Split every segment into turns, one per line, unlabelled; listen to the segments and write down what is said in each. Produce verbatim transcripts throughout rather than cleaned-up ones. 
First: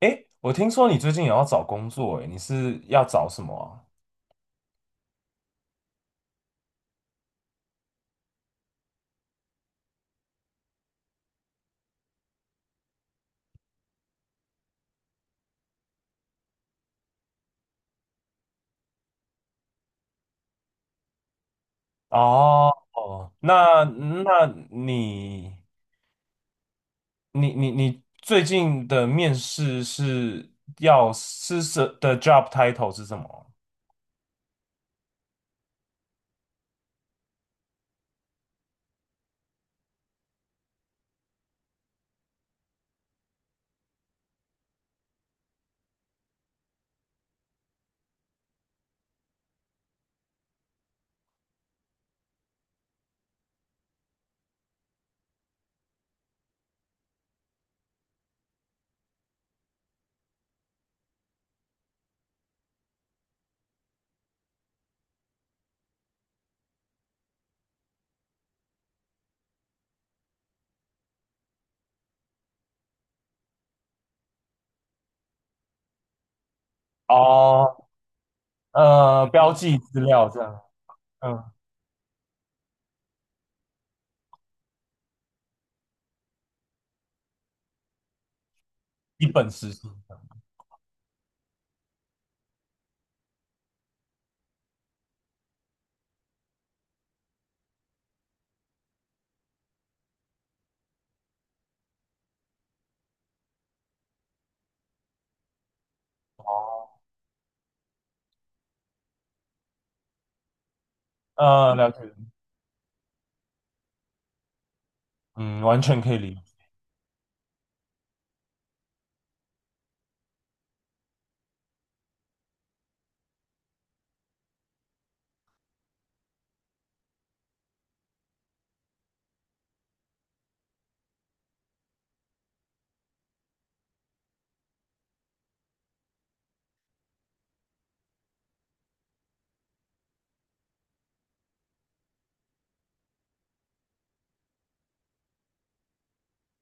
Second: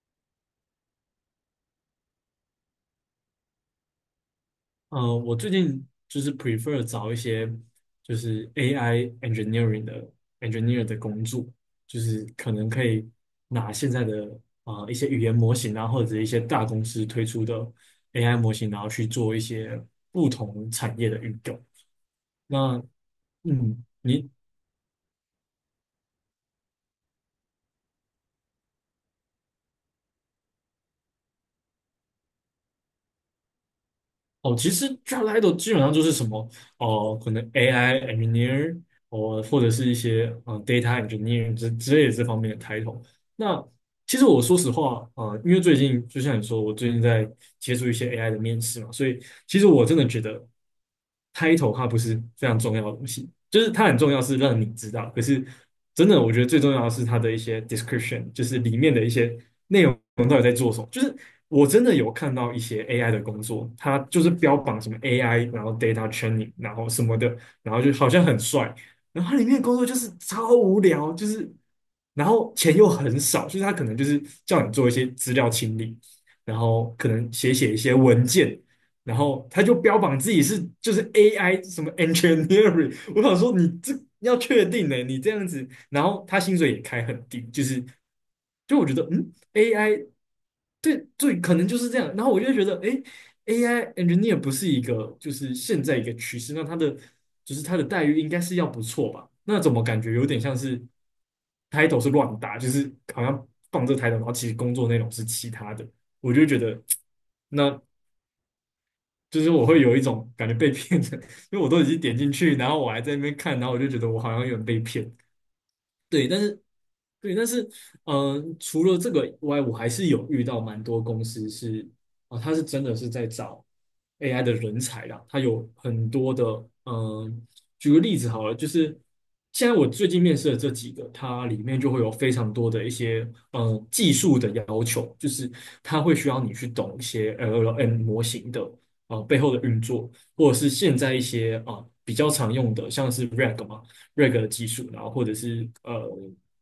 诶，我听说你最近也要找工作，诶，你是要找什么
呃，我最近就是 prefer 找一些就是 A I engineering 的 engineer 的工作，就是可能可以拿现在的啊、呃一些语言模型啊，或者一些大公司推出的 A I 模型，然后去做一些不同产业的运用。
啊？哦，
那
哦
嗯，
那
你
那你你你你最近的面试是要是什的 job title 是什么？
哦，其实 Job t 基本上就是什么，哦、可能 A I engineer，哦，或者是一些嗯、呃 data engineer 之之类的这方面的 title。那其实我说实话，呃，因为最近就像你说，我最近在接触一些 A I 的面试嘛，所以其实我真的觉得 title 它不是非常重要的东西，就是它很重要是让你知道，可是真的我觉得最重要的是它的一些 description，就是里面的一些内容。我们到底在做什么？就是我真的有看到一些 A I 的工作，它就是标榜什么 A I，然后 data training，然后什么的，然后就好像很帅，然后它里面的工作就是超无聊，就是然后钱又很少，就是它可能就是叫你做一些资料清理，然后可能写写一
哦，
些文件，然
呃，
后
标
他就
记
标
资
榜
料
自
这
己
样。
是就是
嗯，
A I 什么 engineering，我想说你这要确定呢、你这样子，然后他薪水也开很低，就是就我觉得
一
嗯
本实习。
，A I 对对，可能就是这样，然后我就觉得哎 a i engineer 不是一个就是现在一个趋势，那他的就是他的待遇应该是要不错吧？那怎么感觉有点像是 title 是乱打，就是好像放这 title，然后其实工作内容是其他的。我就觉得，
哦，
那就是我会有一种感觉被骗的，因为我
呃，
都已
了
经
解，
点进去，然后我还在那边看，然后我就觉得我好像有点被骗。
嗯，完全可以
对，
理
但
解。
是对，但是嗯，呃除了这个以外，我还是有遇到蛮多公司是啊、它是真的是在找 A I 的人才啦，它有很多的嗯、呃举个例子好了，就是现在我最近面试的这几个，它里面就会有非常多的一些呃技术的要求，就是它会需要你去懂一些 L L M 模型的啊、呃背后的运作，或者是现在一些啊、比较常用的像是 瑞格 嘛。瑞格的技术，然后或者是呃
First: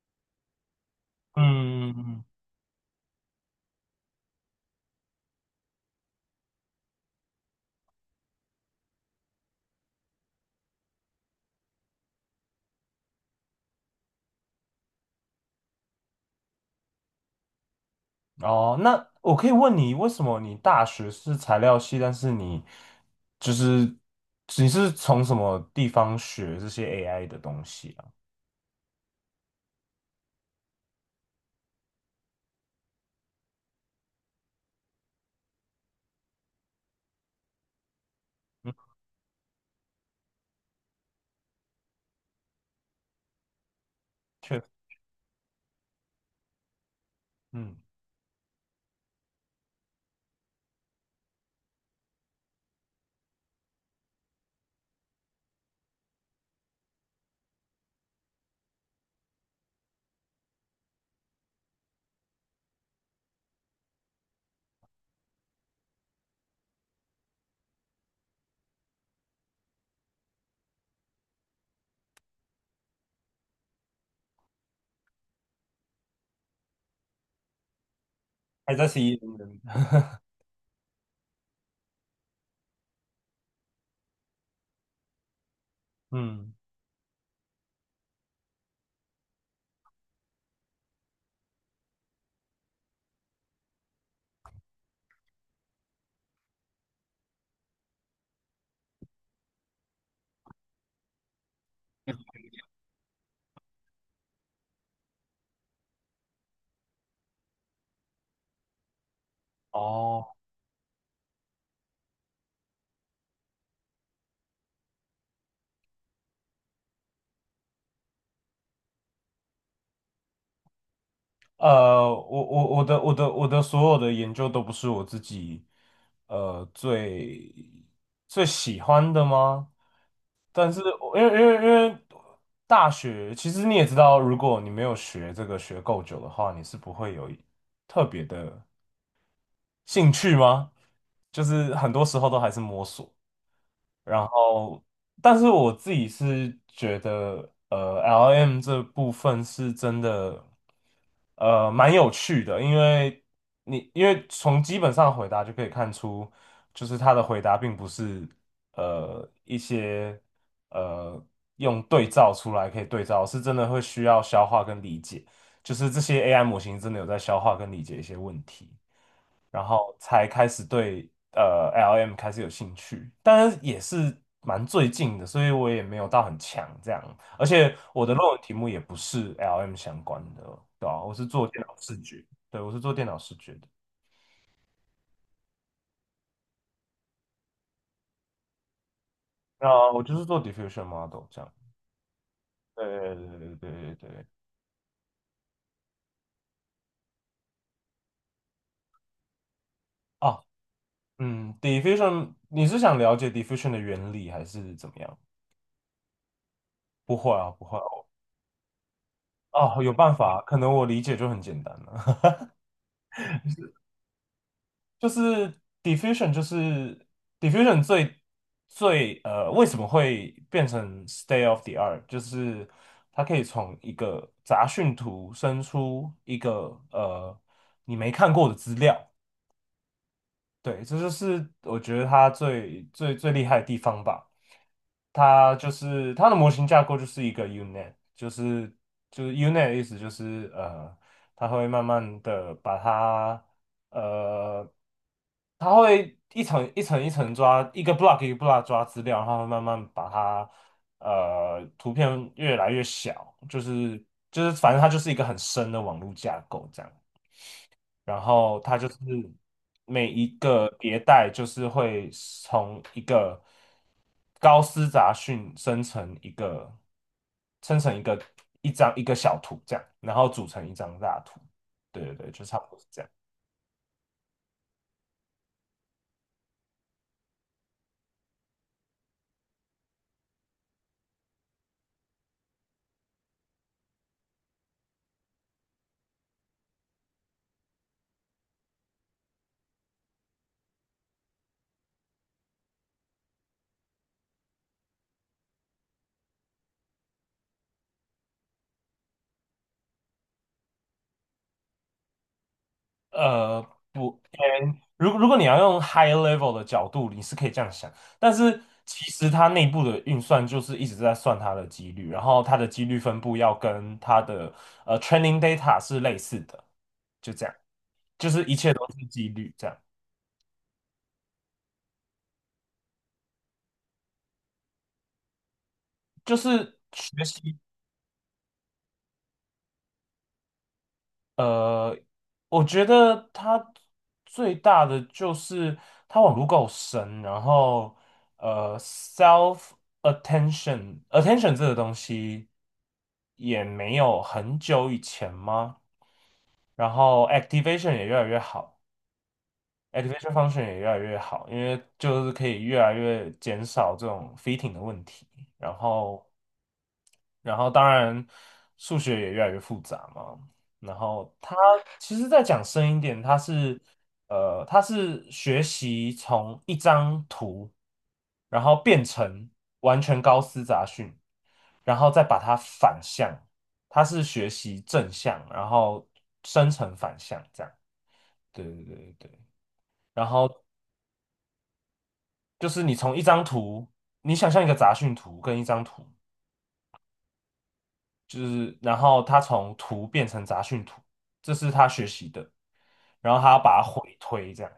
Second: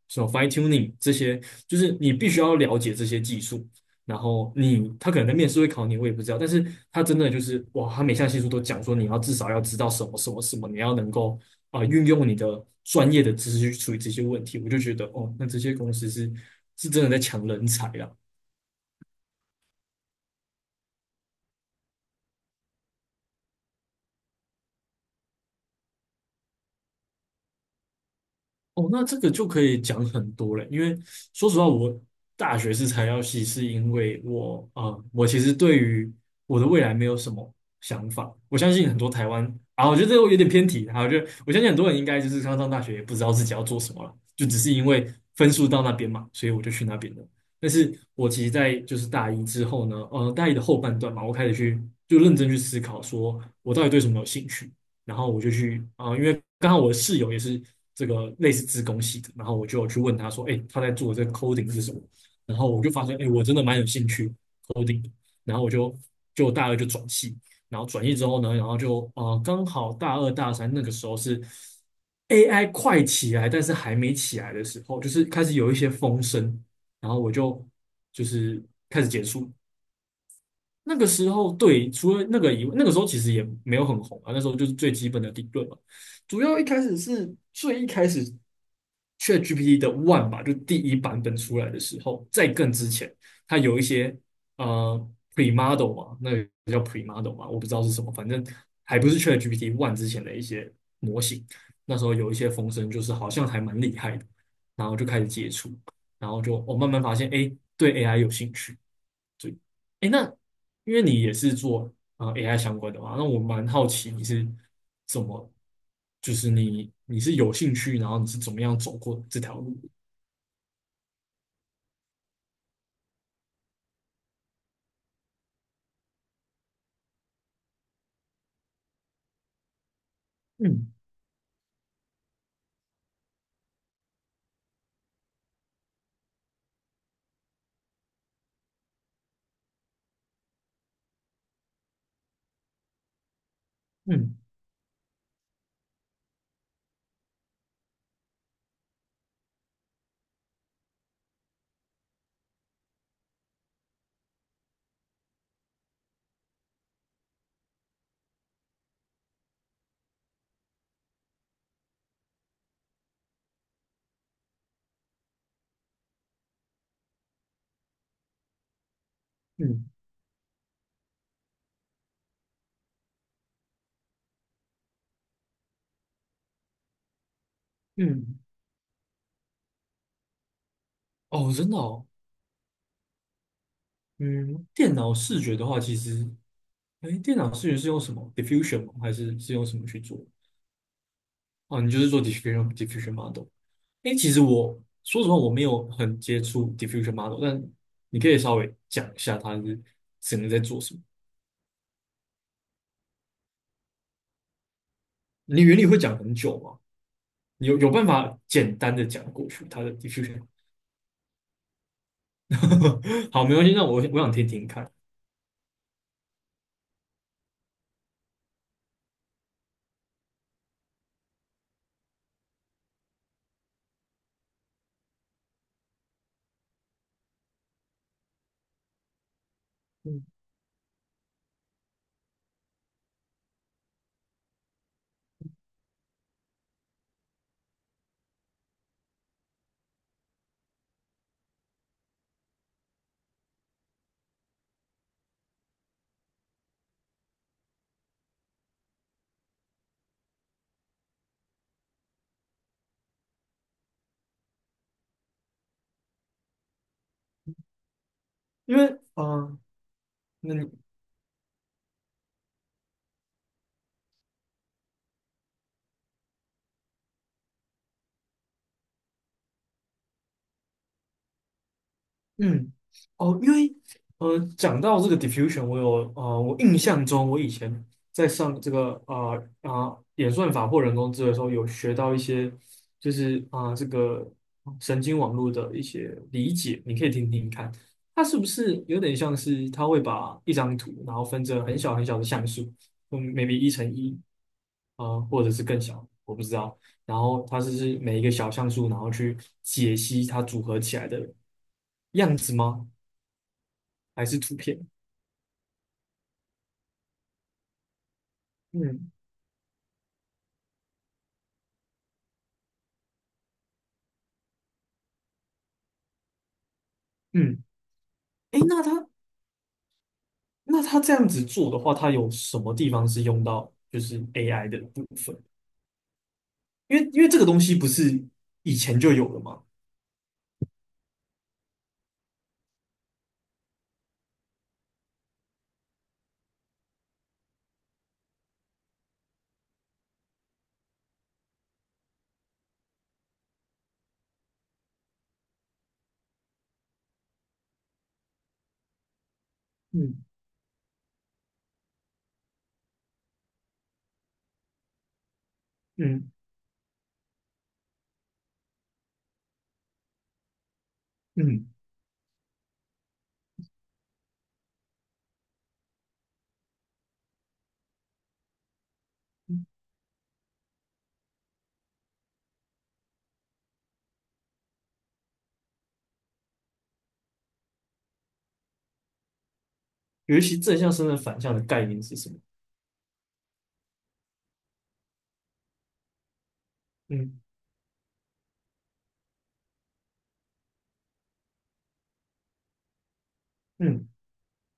什么 fine tuning 这些，就是你
嗯。
必须要了解这些技术。然后你他可能在面试会考你，我也不知道，但是他真的就是哇，他每项技术都讲说你要至少要知道什么什么什么，你要能够啊、呃运用你的专业的知识去处理这些问题，我就觉得哦，那这些公司是是真的在抢人才啦。
哦，那我可以问你，为什么你大学是材料系，但是你就是你是从什么地方学这些 A I 的东西啊？
哦，那这个就可以讲很多了，因为说实话，我大学是材料系，是因为我啊、呃我其实对于我的未来没有什么想法。我
嗯，
相信很多台湾啊，我觉得这个有点偏题，啊，我觉得我相信很多人应该就是刚上大学也不知道自己要做什么了，就只
确，
是因为分数到那边嘛，所以我就去那边了。但
嗯，
是我其实，在就是大一之后呢，呃，大一的后半段嘛，我开始去就认真去思考，说我到底对什么有兴趣。然后我就去啊、呃因为刚好我的室友也是这个类似自工系的，然后我就去问他说，哎、欸他在做的这个 coding 是什么？然后我就发现，哎、欸我真的蛮有兴趣 coding 的然后我就就大二就转系，然后转系之后呢，然后就呃刚好大二大三那个时候是 A I 快起来，但是还没起来的时候，就是开始有一些风声，然后我就就是
还在 C
开始
E
接触，
嗯，
那个时候，对，除了那个以外，那个时候其实也没有很红啊。那时候就是最基本的理论嘛。主
嗯，
要一开始是最一开始，ChatGPT 的 One 吧，就第一版本出来的时候，在更之前，它有一些呃 Premodel 嘛，那个叫 Premodel 嘛，我不知道是什么，反正还不是 ChatGPT One 之前的一些模型。那时候有一些风声，就是好像还蛮厉害的，然后就开始接触，然后就我、哦慢慢发现，哎，对 A I 有兴趣。对，哎，那
哦。
因为你也是做啊、呃 A I 相关的嘛，那我蛮好奇你是怎么，就是你你是有兴趣，然后你是怎么样走过这条路的？
呃，我我我的我的我的所有的研究都不是我自己呃最最喜欢的吗？但是
嗯
我因为因为因为大学，其实你也知道，如果你没有学这个学够久的话，你是不会有特别的兴趣吗？就是很多时候都还是摸索。然
嗯
后，但是我自己是觉得，呃，L M 这部分是真的，呃，蛮有趣的，因为你因为从基本上回答就可以看出，就是他的回答并不是呃一些呃用对照出来可以对照，是真的会需要消化跟理解，就是这些 A I 模型真的有在消化跟理解一些问题。然
嗯
后才开始对呃 L M 开始有兴趣，当然也是蛮最近的，所以我也没有到很强这样，而且我的论文
嗯，
题目也不是 L M 相关的。对啊，我是做
哦，
电
真
脑
的
视
哦，
觉。对，我是做电脑视觉的。
嗯，电脑视觉的话，其实，哎，电脑视觉是用什么 diffusion 吗？还是是用什么
那
去
我就
做？
是做 diffusion model 这样。
哦，你就是做 diffusion diffusion
对
model。
对对对对对
哎，
对。
其实我说实话，我没有很接触 diffusion model，但你可以稍微讲一下它是整
哦。
个在做什么。
嗯，diffusion，你是想了解 diffusion 的原理还是怎么样？
你原理会讲很久吗？
不会啊，不
你有
会
有
啊。
办法简单的讲过去它
哦，
的
有办法啊，
diffusion？
可能我理解就很简单了。
好，没关系，那我我想听听看。
就是 diffusion，就是 diffusion 最最呃，为什么会变成 state of the art？就是它可以从一个杂讯图生出一个呃你没看过的资料。
嗯，
对，这就是我觉得它最最最厉害的地方吧。它就是它的模型架构就是一个 unit，就是就是 unit 的意思就是呃，它会慢慢的把它呃，它会一层一层一层抓，一个 block 一个 block 抓资料，然后它会慢慢把它呃图片越来越小，就是就是反正它就是一个很深的网络架构这样。然后它
因为
就是
啊，呃
每一
那
个
你
迭代就是会从一个高斯杂讯生成一个生成一个一张一个小图这样，然后组成一张大图。对对对，就差不
嗯，
多是这样。
哦，因为呃，讲到这个 diffusion，我有呃，我印象中我以前在上这个呃啊、呃演算法或人工智能的时候，有学到一些就是啊、呃这个神经网络的一些理解，你可以听听看，它是不是有点像是它会把一张图，然后分成很小很小的像素，嗯，maybe 一乘一，呃，或者是更小，我不知道。然后它是是每一个小像素，然后去解析它组合起来的样子吗？
呃，不，
还是图片？
嗯，如如果你要用 high level 的角度，你是可以这样想，但是其
嗯
实它内部的运算就是一直在算它的几率，然后它的几率分布要跟它的呃 training data 是类似的。就这样，
嗯，
就是一
诶，
切
那
都是
他
几率，这样
那他这样子做的话，他有什么地方是用到就是 A I 的部分？
就是
因为因
学
为这个
习。
东西不是以前就有了吗？
呃，我觉得它最大的就是它网路够深，然后呃，self attention attention 这个东西也没有很久以前吗？然后 activation 也越来越好
嗯
，activation function 也越来越好，因为就是可以越来越减少这种 fitting 的问题，然后。
嗯
然后当然数学也越来越复杂嘛。然后他
嗯，
其实再讲深一点，他是呃，他是学习从一张图，然后变成完全高斯杂讯，然后再把它反向，他是学习正向，然后生成反向这样。对对对对对。然
尤
后
其正向身份反向的概念是什么？
就是你从一张图，你想象一个杂讯图跟一张图。
嗯
就是然后他从图变成杂讯图，这是他学习的，然后他要把它
嗯
回推这样，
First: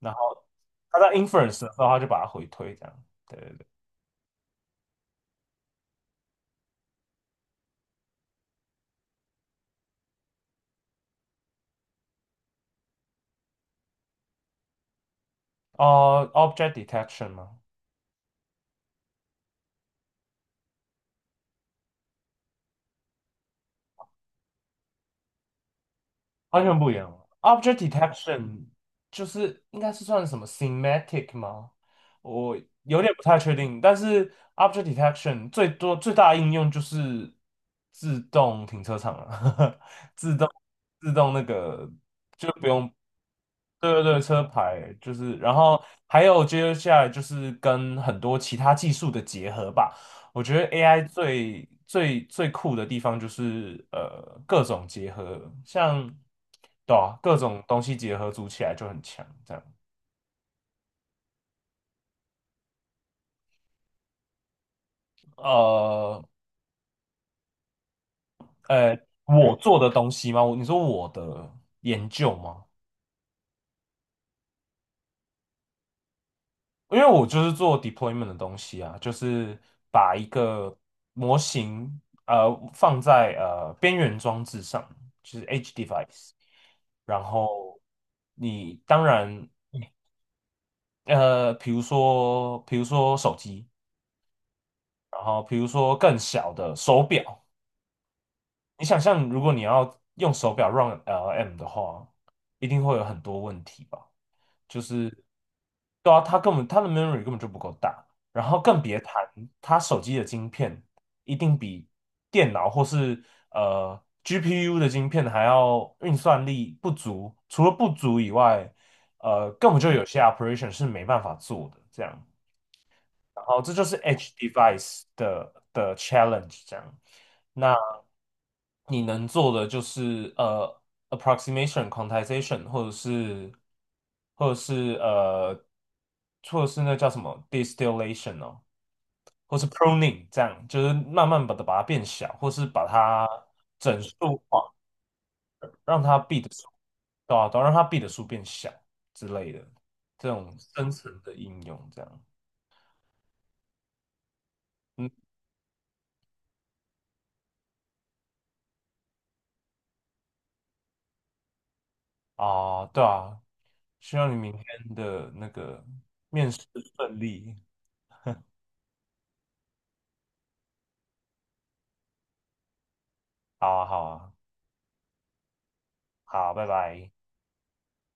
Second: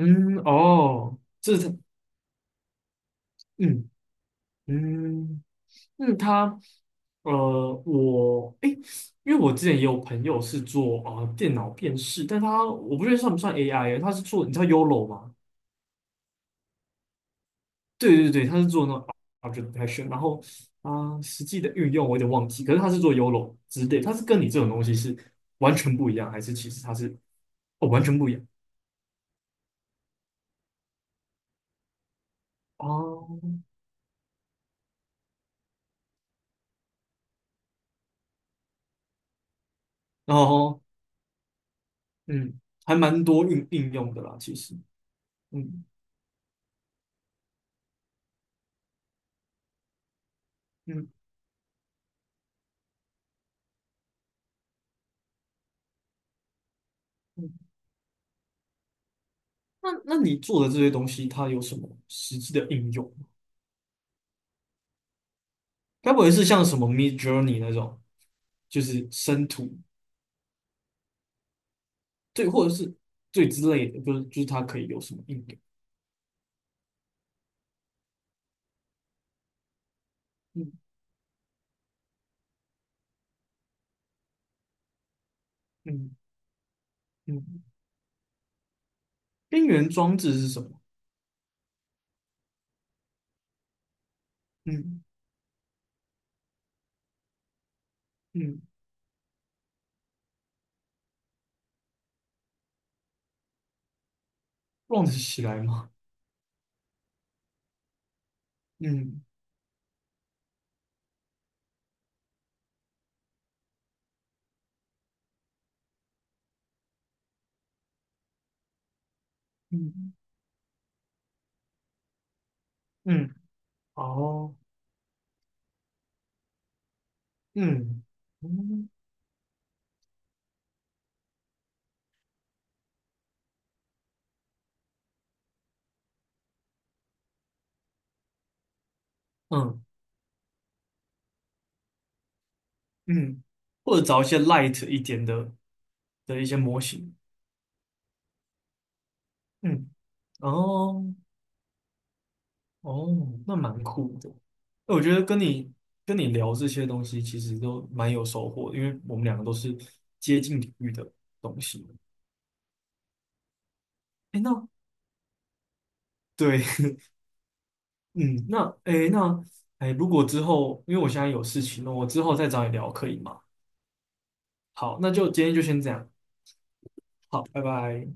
然后他在
哦，
inference 的
这
时
是
候他就把它回推这样。对对对。
嗯嗯嗯，他呃，我哎诶。因为我之前也有朋友是做啊、呃电脑辨识，但他我不确定算不算 A I，他是做你知道 YOLO 吗
哦、o b j e c t detection 吗？
对对对，他是做那种 object detection，然后啊、实际的运用我有点忘记，可是他是做 YOLO 之类，他是跟你这种东西是完全不一样，还是
完
其
全
实
不一
他
样
是
，object
哦完全不一样
detection 就是应该是算什么 semantic 吗？我有点不太
哦，
确定，但是 object detection 最多最大的应用就是自动停车场了，自
然
动
后
自动那个。就
嗯，
不用。
还蛮多应
对
应
对
用
对，
的啦，
车
其实
牌就是，然后
嗯
还有接下来就是跟很多其他技术的结合吧。我觉得 A I
嗯
最最最酷的地方就是呃各种结合，像对啊，各
嗯，
种东西结合组起来就很强。这样，
那那你做的这些东西，它有什么实际的应用吗？该不
呃
会是像什么 Mid Journey 那种，就
呃，
是生
我做
图
的东西吗？我你说我的研究
对，
吗？
或者是对之类的，就是就是它可以有什么应用？
因为我就是做 deployment 的东西啊，就是把一个
嗯
模型呃放在呃边缘装置上，就是 edge
嗯
device，然
嗯
后你当然
边缘装置是什么？
呃，比如说比如说手机，
嗯
然后比如说更小的手表，
嗯，
你想象，如果你要用手表 run L M 的话，一定会有很多问题吧？就
忘得
是，
起来吗？
对啊，它根本它的 memory 根本就不够大，然后更别谈
嗯
它手机的晶片一定比电脑或是呃 G P U 的晶片还要运算力不足，除了不足以外，呃，根本就有
嗯
些 operation 是没办法做的，这样。
嗯，
然后这就是 edge
哦，
device 的的 challenge 这样。那
嗯嗯
你能做的就是呃 approximation、quantization，或者是或者是呃，或者是那叫什么 distillation 哦，或是
嗯
pruning 这样，就是慢慢把它把它变小，或是把它
嗯，或
整
者找一些
数化，
light 一点的
让它 b
的一
的
些
数，
模型。
对吧、啊？对啊让它 b 的数变小之类的，
嗯，
这种深
哦
层的应用这样。
哦，那蛮酷的。哎我
嗯。
觉得跟你跟你聊这些东西，其实都蛮有收获的因为我们两个都是接近领域的东西。
啊，对啊，希望你
哎，
明
那
天的那个面试
对，
顺利。
嗯，那哎那哎，诶如果之后，因为我现在有事情了，我之后再找你聊可以吗？
好啊，好啊，
好，那就今天就先这样，
好，拜拜。
好，拜拜。